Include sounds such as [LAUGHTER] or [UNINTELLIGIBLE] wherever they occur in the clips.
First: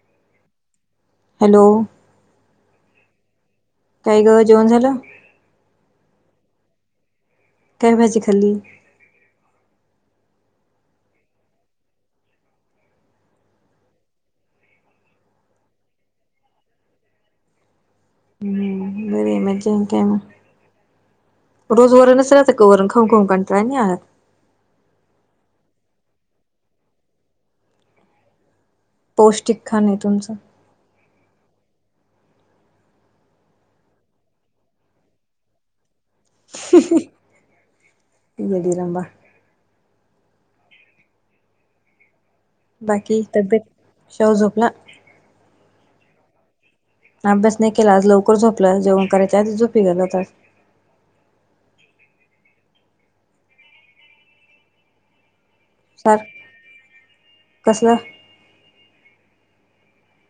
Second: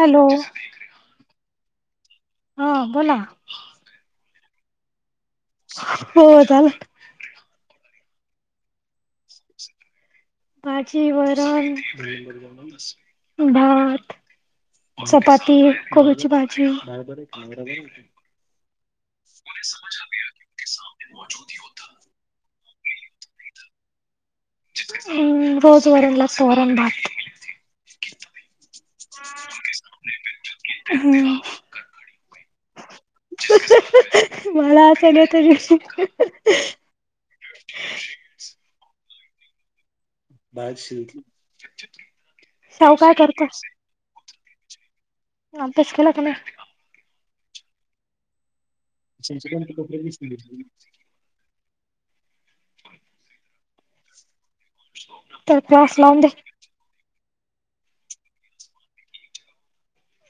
Hello hello हा बोला. काय ग जेवण झालं? हो झालं. काय भाजी खाल्ली? भाजी वरण भात चपाती कोबीची भाजी बरे मजा काय मग [UNINTELLIGIBLE] रोज वर नसर तर वरून खा खाऊ कंटाळा नाही आहे. रोज वरण लागतो वरण भात. पौष्टिक खाण आहे तुमचं हम्म. मला हसायला येतं. येडी रंबा. बाहेर श बाकी तब्येत शव झोपला? अभ्यास केला का नाही. अभ्यास नाही केला आज लवकर झोपला जेऊन. [UNINTELLIGIBLE] तर क्लास लाऊंदे. कसल?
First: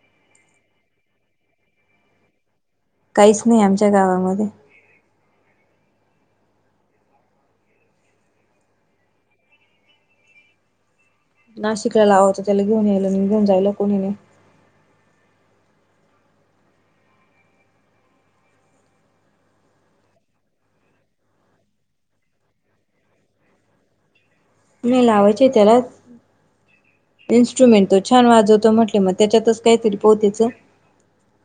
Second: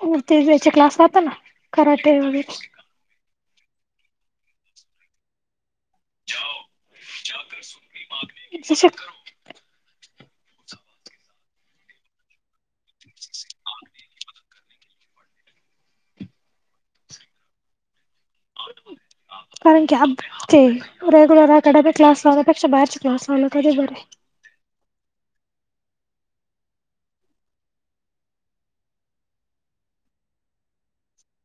आणि ते त्याचे क्लासला पण कराटे वैगेरे. काहीच नाही आमच्या गावामध्ये. [UNINTELLIGIBLE] नाशिकाला लावां होतं त्याला घेऊन यायला घेऊन जायला कोणी. [INAUDIBLE] कारण की अ ते रेग्युलर अकॅडमिक क्लास लावण्यापेक्षा बाहेरचे क्लास लावल कधी बर. नाही लावायचे त्याला. इन्स्ट्रुमेंट तो छान वाजवतो म्हटले मग त्याच्यातच काही तरी पोतेचं.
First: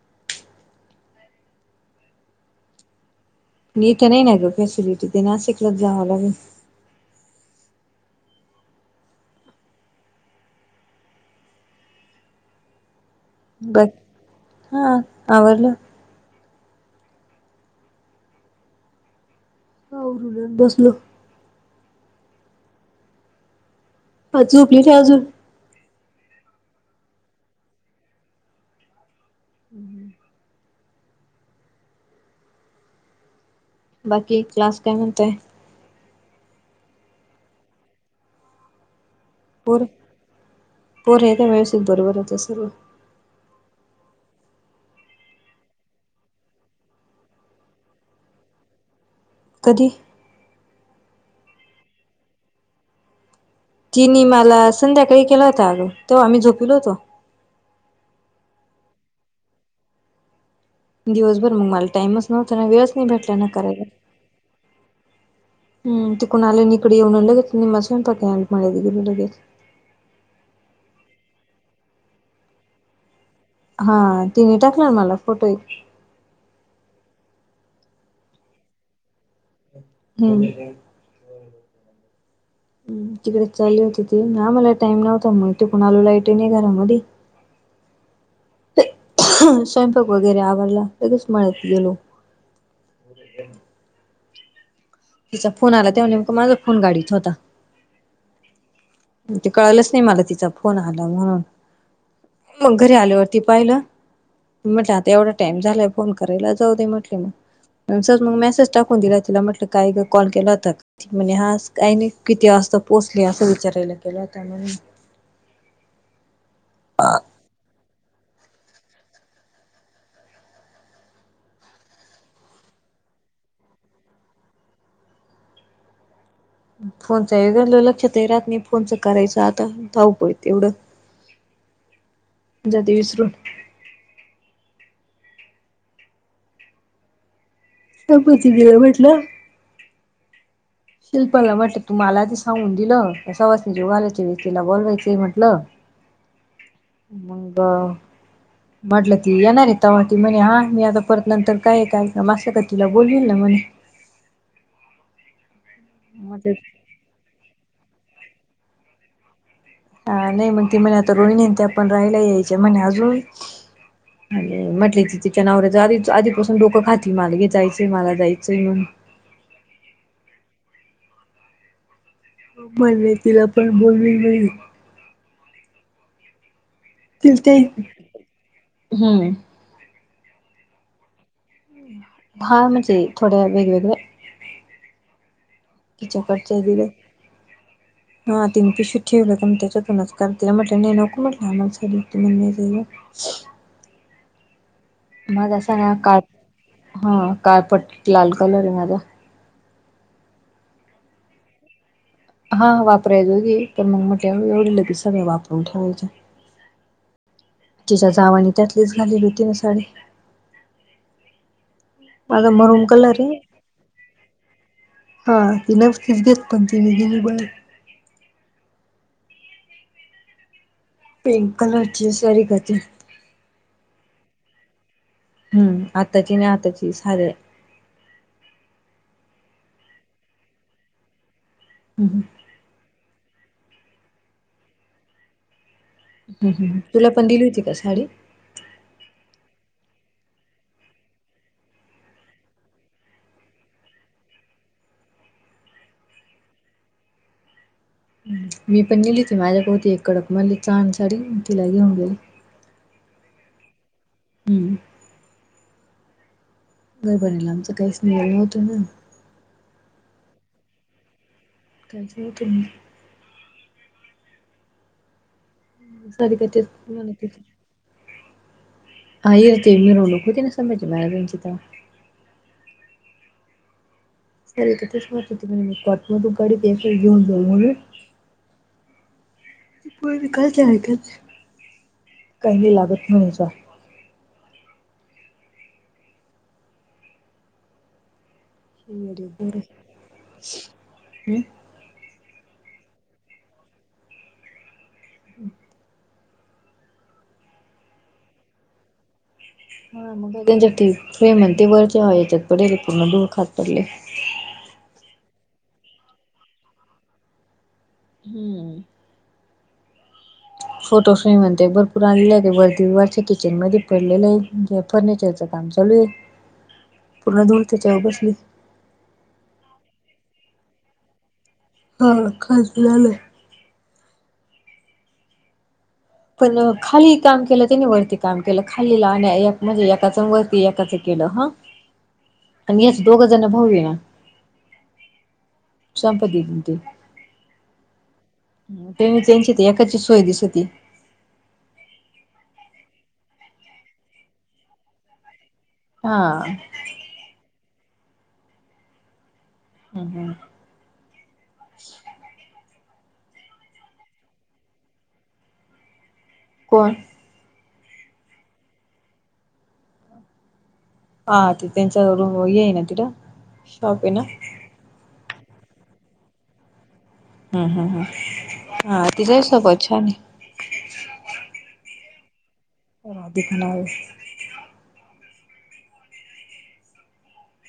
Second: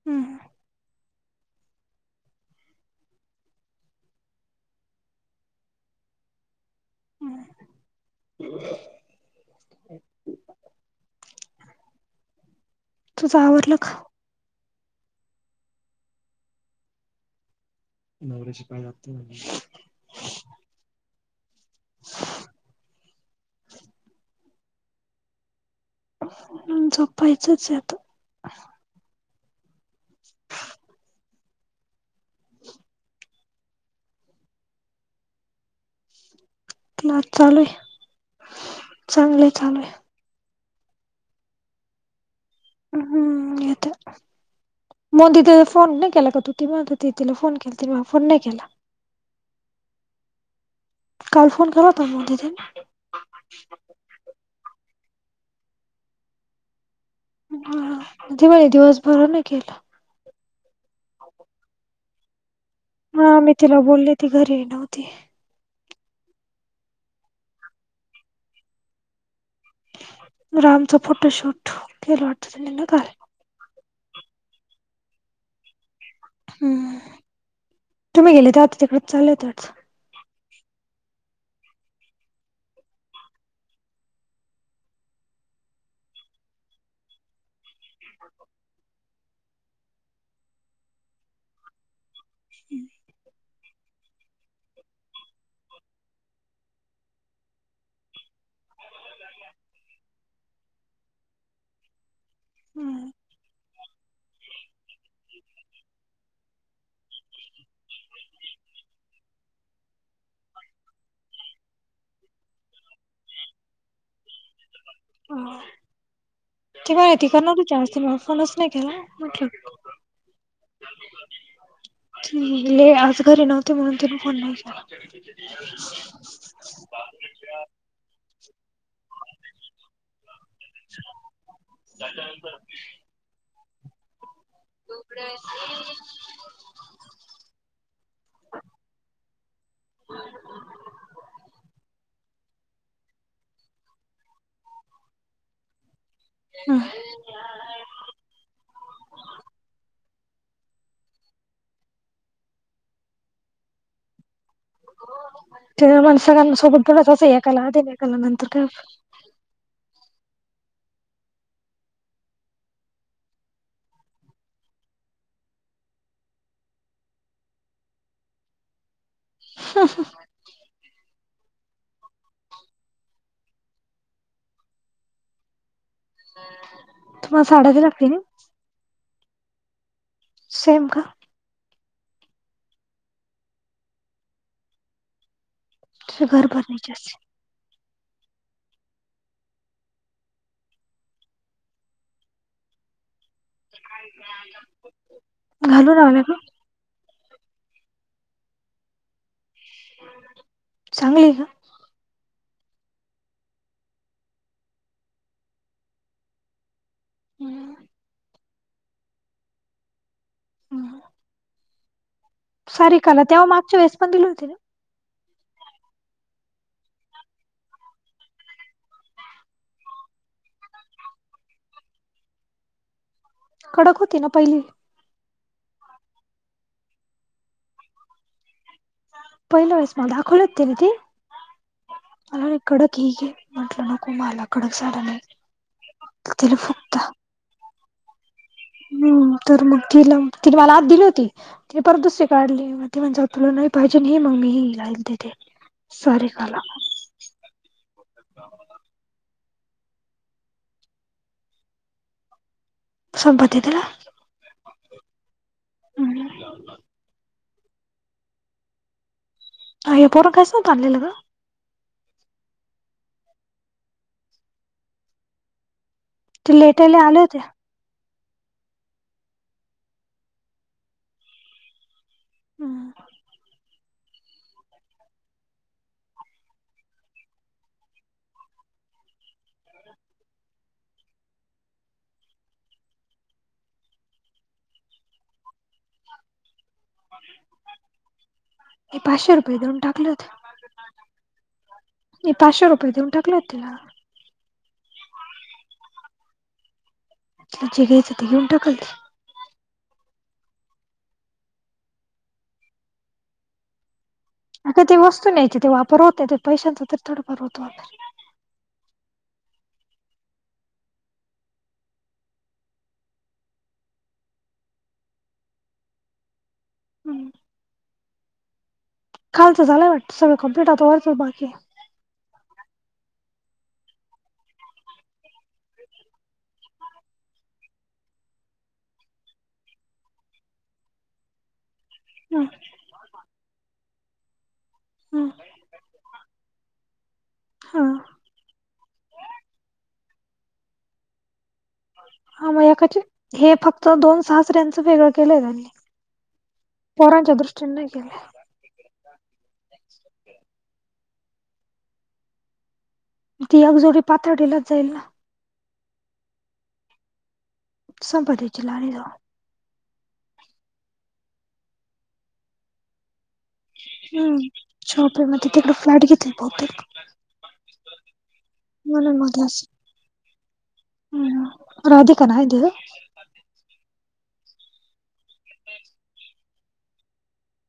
हम्. नाहीथ नाही ना गं फॅसिलिटी ते नाशिकल जावं लाग. हम् [INAUDIBLE] तुझं आवरलं बर का आवरल. नवऱ शिपाय जातो [UNINTELLIGIBLE] र बसलो [UNINTELLIGIBLE] अ झोपली का अजून. झोपायचंच आहेत. हम् हम. बाकी क्लास काय म्हणतय. चालूय चांगले. पोर पोर आहे त्या व्यवस्थित बरोबर होता सर्व. हम्म येत. मग तिथे फोन नाही केला का तू ती म्ह तिला फोन केला ति फोन नाही केला. कधी? काल फोन केला त मध्येद. तिनी मला संध्याकाळी केला होता अग तेव्हा आम्ही झोपिलो होतो. ह तेवा दिवसभर नाही केलं. दिवसभर मग मला टईमच नव्हता ना वेळेस. हा मी तिला बोलली ती घरी नव्हती. हम् तिकुणा आलन इकडे येऊन लगे निम स्वयंपक ह लगेच. रामचं फोटोशूट केलं वाटतं त्यांनी नका. हा तिने टाकणार मला फोटो. हम् तुम्ही गेले तर आता तिकड चालतच. हम्. तिकडे चाले होती ते ना मला टाइम नव्हता म्हण ते कोणा आलो लाईट आहे नाही घरामध्ये. स्वयंपाक वगैरे आवडला लगेच मिळत गेलो. हम्म. तिचा फोन आलाव्हा नेमक म माझ फोन गाडीत होता. ते कळलंच नाही मला तिचा फोन आला म्हणून. मग घरी हम्म आल्यावरती पाहिलं म्हटलं आता एवढं. टाइम झालाय फोन करायला जाऊ दे म्हटले मग. सर मग मेसेज टाकून दिला तिला म्हटलं काय ग कॉल केला होता. म्हणे हा काही नाही किती वाजता पोचले असं विचारायला केला होता म्हणून. [INAUDIBLE] ह ते मायथ करणार तू चार्ज म फोनस. नाही केला मकी. [INAUDIBLE] [INAUDIBLE] ल आज घरी नव्हते म्हणून तन फोन नाही. [UNINTELLIGIBLE] फोनच लक्षात ये राहात नाही फोनच करायच आता. थाऊपय एवढं ज ते विसरून. [UNINTELLIGIBLE] स पोती ग म्हटलं. शिल्पाला म्हटलं तू मला ते सांगून दिलं सवासने ज वालाच्या व्यक्तीला बोलवायचंय म्हटलं. [INAUDIBLE] हम. बर. म्हटलं ती येणारयं तव्हा ती म्हणे हा मी आता परत नंतर काय काय का मस्ं का तिला बोलेलिना म्हणे. [UNINTELLIGIBLE] माणसाना म्हटलं सोबत बलाचचं एकाला [UNINTELLIGIBLE] त्या एकाला नंतर हा नाही मग ती म्हणे आता रोहिणी त्या पण राहायला यायच्या म्हणे अजून. आणि म्हटलं ति तिच्या नवऱ्याच आधी आधीपासून डोंक खाती मल घे जायचंय मला जायचंय म्हणुन [UNINTELLIGIBLE] [UNINTELLIGIBLE] तिला पण बोलली नाही मी. तुम्हाला साड्या दिल्या का [UNINTELLIGIBLE] तिने? हम्म. सेम का? हा. म्हणजे थोड्या वेगवेगळ तुझे घर तिच्या [UNINTELLIGIBLE] दिले. भरणीचे असतील हा तिन पिशू ठेवलं तर म त्याच्यातूनच करतील म्हटलं नाही नको म्हटलं आम्हाला [UNINTELLIGIBLE] [UNINTELLIGIBLE] कायजा न - - माझा अस ना काळ हा काळपट्ट लाल कलर ए माझा. चांगली का? हा वापराय जोगी हाय पण मग म्हटल्या एवढलं की सगळं वापरून ठेवायच्या. हम्. तिच्या जावाने त्यातलीच घालेली होती ना साडी. हम. माझा मरून कलर सारीकाला तेव्हा मागच्या वेळेस पण दिली होती ना? हां तीनचं तिस घेत [UNINTELLIGIBLE] पिंक कलरची सारीकाची. कडक होती ना पहिली. हम्म. आताची नाही आताची साधी हाय. पहिल्या वेळेस मला दाखवली होती ना ती. हम हं. अरे कडक हे गे. म्हंटलं नको मला कडक साड्या [UNINTELLIGIBLE] ह ह फुगता तुला पण दिली होती का साडी? हम्म. तर मग तिला तिने मला आत दिली होती. मी परत दुसरी काढली मग ते म्हणज तुला नाही पाहिजे हे मग मी ही [UNINTELLIGIBLE] सारिकाला. मी पण नेली त माझ्याक होती एक कडक मली छान साडी तिला घेऊन गेली. संपत्ती दिला. हम्म. गरबनीयला आमचं काहीस [UNINTELLIGIBLE] होतं ना ताई हे पोर कायसं [UNINTELLIGIBLE] गं. त्याच तेनी तरि ते तिथे लेटायला आले होते [UNINTELLIGIBLE] हा इ यर ते मिरवणुक होती ना समज [UNINTELLIGIBLE] मी सर त तेच माह होती म्ह मी कॉट मधू गाडी ब्या घेऊन जाऊ म्हणून. विकयच [UNINTELLIGIBLE] काही नाही लागत [UNINTELLIGIBLE] जा. [INAUDIBLE] मी येडे पाचशे रुपये पोरं देऊन टाकले होते. हम्म मी पाचशे रुपये देऊन टाकलेत तिला. हम्. जे घ्यायच ते घऊन टाकल ती. हा मग त्यांच्यासाठी फेम ते वरच्या याच्यात पडेले पूर्णधुळ खात पडलयं. अग ते वस्तू नाहीयची ते वापर होत नाही. तर पैशांचा तर थोडाफार होतो वापर. हम्म. फोटोस म्हणते भरपूर आणलेला आहे ते वरदी वरच्या किचन मध्ये पडलेले हाईत. म्हणजे फर्निचरच काम चालू आहे पूर्ण धूळ त्याच्यावर बसली. खालं झालंय वाट सगं कं्प्लीट होतं वर बाकी हा खालती झालं पण खाली काम केलं त्यानी वरती काम केलं खालीला म्हणजे एकाचं वरती एकाचं केलं हा ह हम् पण येच दोघ जण भाऊ ये ना, हम्म संपती तते हा त्यांनी त्यांची ते एकाचीच सोय दिस होती. हा म एकाचे हे फक्त दोन सासऱ्याच वेगळं केलंय त्यांनी हा पोरांच्या दृष्टीने नाही केले. हम् हम ती एक जोडी पाथर्डी लाच जाईल. कोण संपती चलाणी जा हा ते त्यांचा रूम येई ना तिलां, हम्म शॉपे म तिकड फ्लॅट घेत बहुतेक हम् हम् ह हा म्हणून तिचा ही म्हटलं असलं. स्वभाव छान आहे. हम्म राधिकना इ राधिका नावं आहे. ह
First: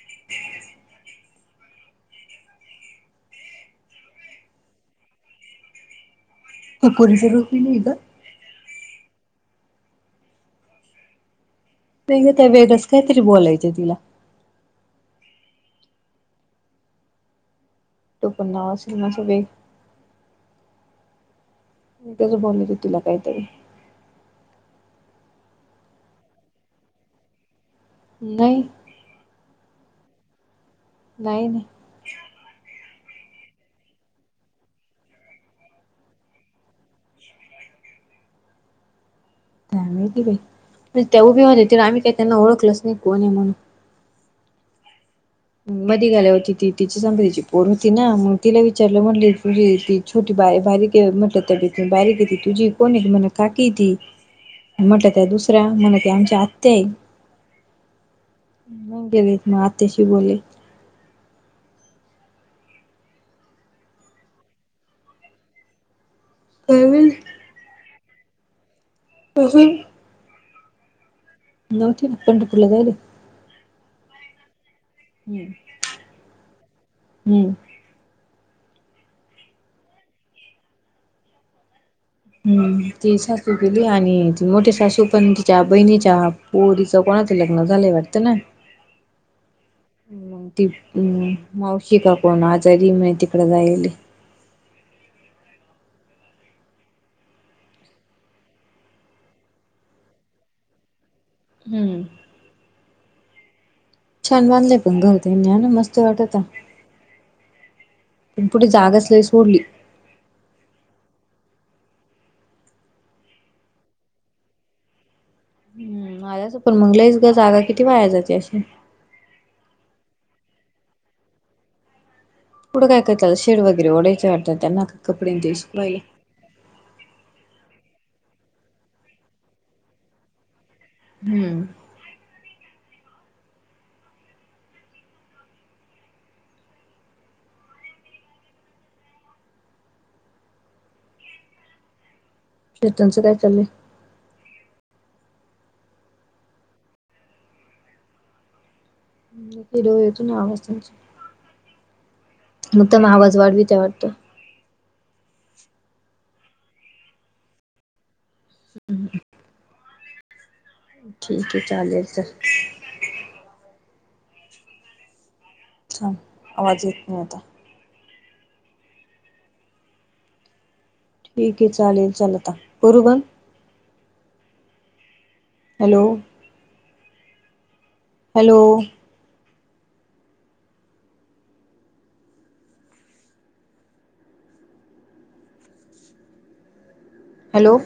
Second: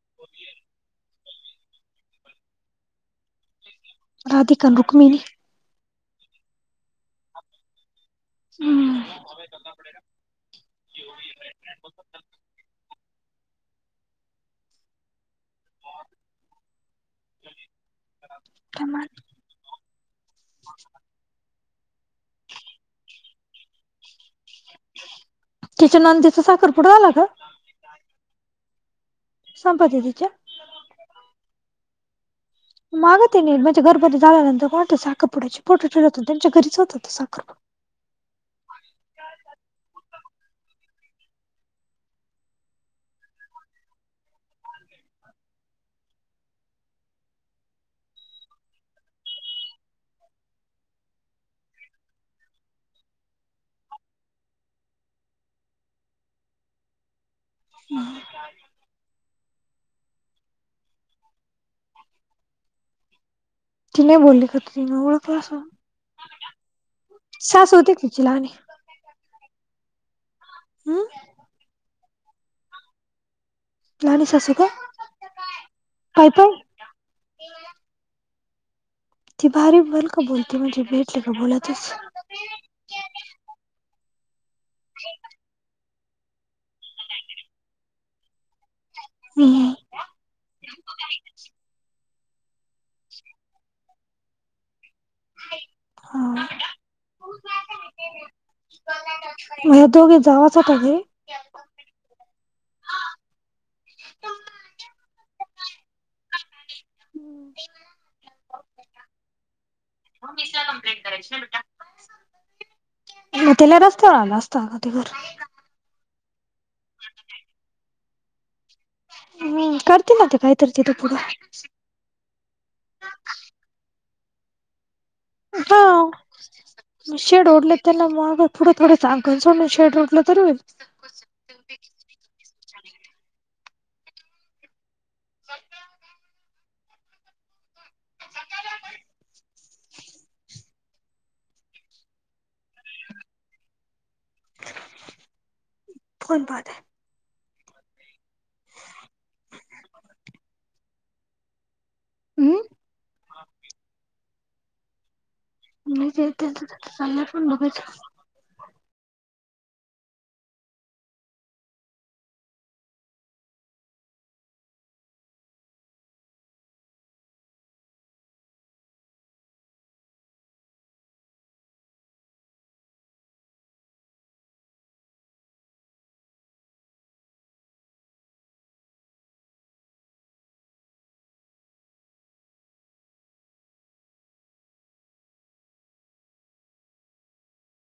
ह राधिका रुक्मिणी कपोरी जरूप नाही इ [INAUDIBLE] हम्म नाही ग त्या वेगळ्याच कायतरी बोलायचं तिला टोपण नाव असेल त्यामुळे असं वेगळं - मी त्याचं बोलते तुला काहीतरी तिच्या नणंदेचं साखर पुडा आला का? नाही. संपदतीच्या नाही नाही. माग ते न म्हणजे घरबरनी झाल्यानंतर कोणते साखरपुड्याची फोटो ठेवले त्यांच्या घरीच होतात साखरपुड- काय माहित बाई त्या उभे होले तर आम्ही काही त्यांना ओळखलंच नाही कोणी म्हणून. मधी गेल्या होती ती तिची संप तिची पोर होती ना मग तिला विचारलं म्हणलीे त- छोटी बा बारीक म्हटलं त बारीक गे ती तुझी कोण य त म्हण काकी ती- म्हटलं त्या दुसऱ्या म्हण त्या आमच्या आत्या नाही गेलेत मग आत्याशी बोले. ती नाही बोलली का? तिने ओळखलं असेल - तवी सासू होती काय तिची लहानी तून हम्म नव्हती ना पुंढरपूर ला जायेल ये. लहानी सासू का हम्म पाय पाय हम्म ती भारी बल का बोलते म्हणजे भेटले का बोलातस. हम्म ती सासू लय आणि मोठे सासू पण बहिणीच्या पोरीच कोणाचे लग्न झालेय वाटतं ना हम्म म ती् मावशी का पण आजारी मा तिकडे जायले. ह [INAUDIBLE] म दोघे जावाचटे [INAUDIBLE] हम्म. छान बांधलेय पण घऊते न ना मस्त वाटत. हम्म. पुढे जागाच लय सोडली. मग मीसला कंप्लेंट करायच ना बेटा. म त्याला रस्त होणार रस्ता कधी घर. [INAUDIBLE] माझाच पण मंगलस ग जागा किती वा्हायाय जाते अशी. हम्म करते ना ते कायतरीते त पुढे. पुुढं काय करतात शेड वगैरे ओायचें वात त्यांना कपडे दिस पाहियले. मग शेड ओढले त्यांना मग पुढे थोडं जागा सोडून शेड ओडलं तर होईल. हम्म. मजा असते. केतन च काय चाललंय. फोन बाद आहे. कीड येतो ना आवाज त्यांचा मग त्याम आवाज वाढवी त्या वाटतो. [UNINTELLIGIBLE] मीच येईल तीथ चालल्या पण लगेच. ह [INAUDIBLE] ठीक आहे चालेल चल. हा आवाज येत नाही आता. ठीक आहे चालेल चाल आता करू बंद. हॅलो. हॅलो. हॅलो.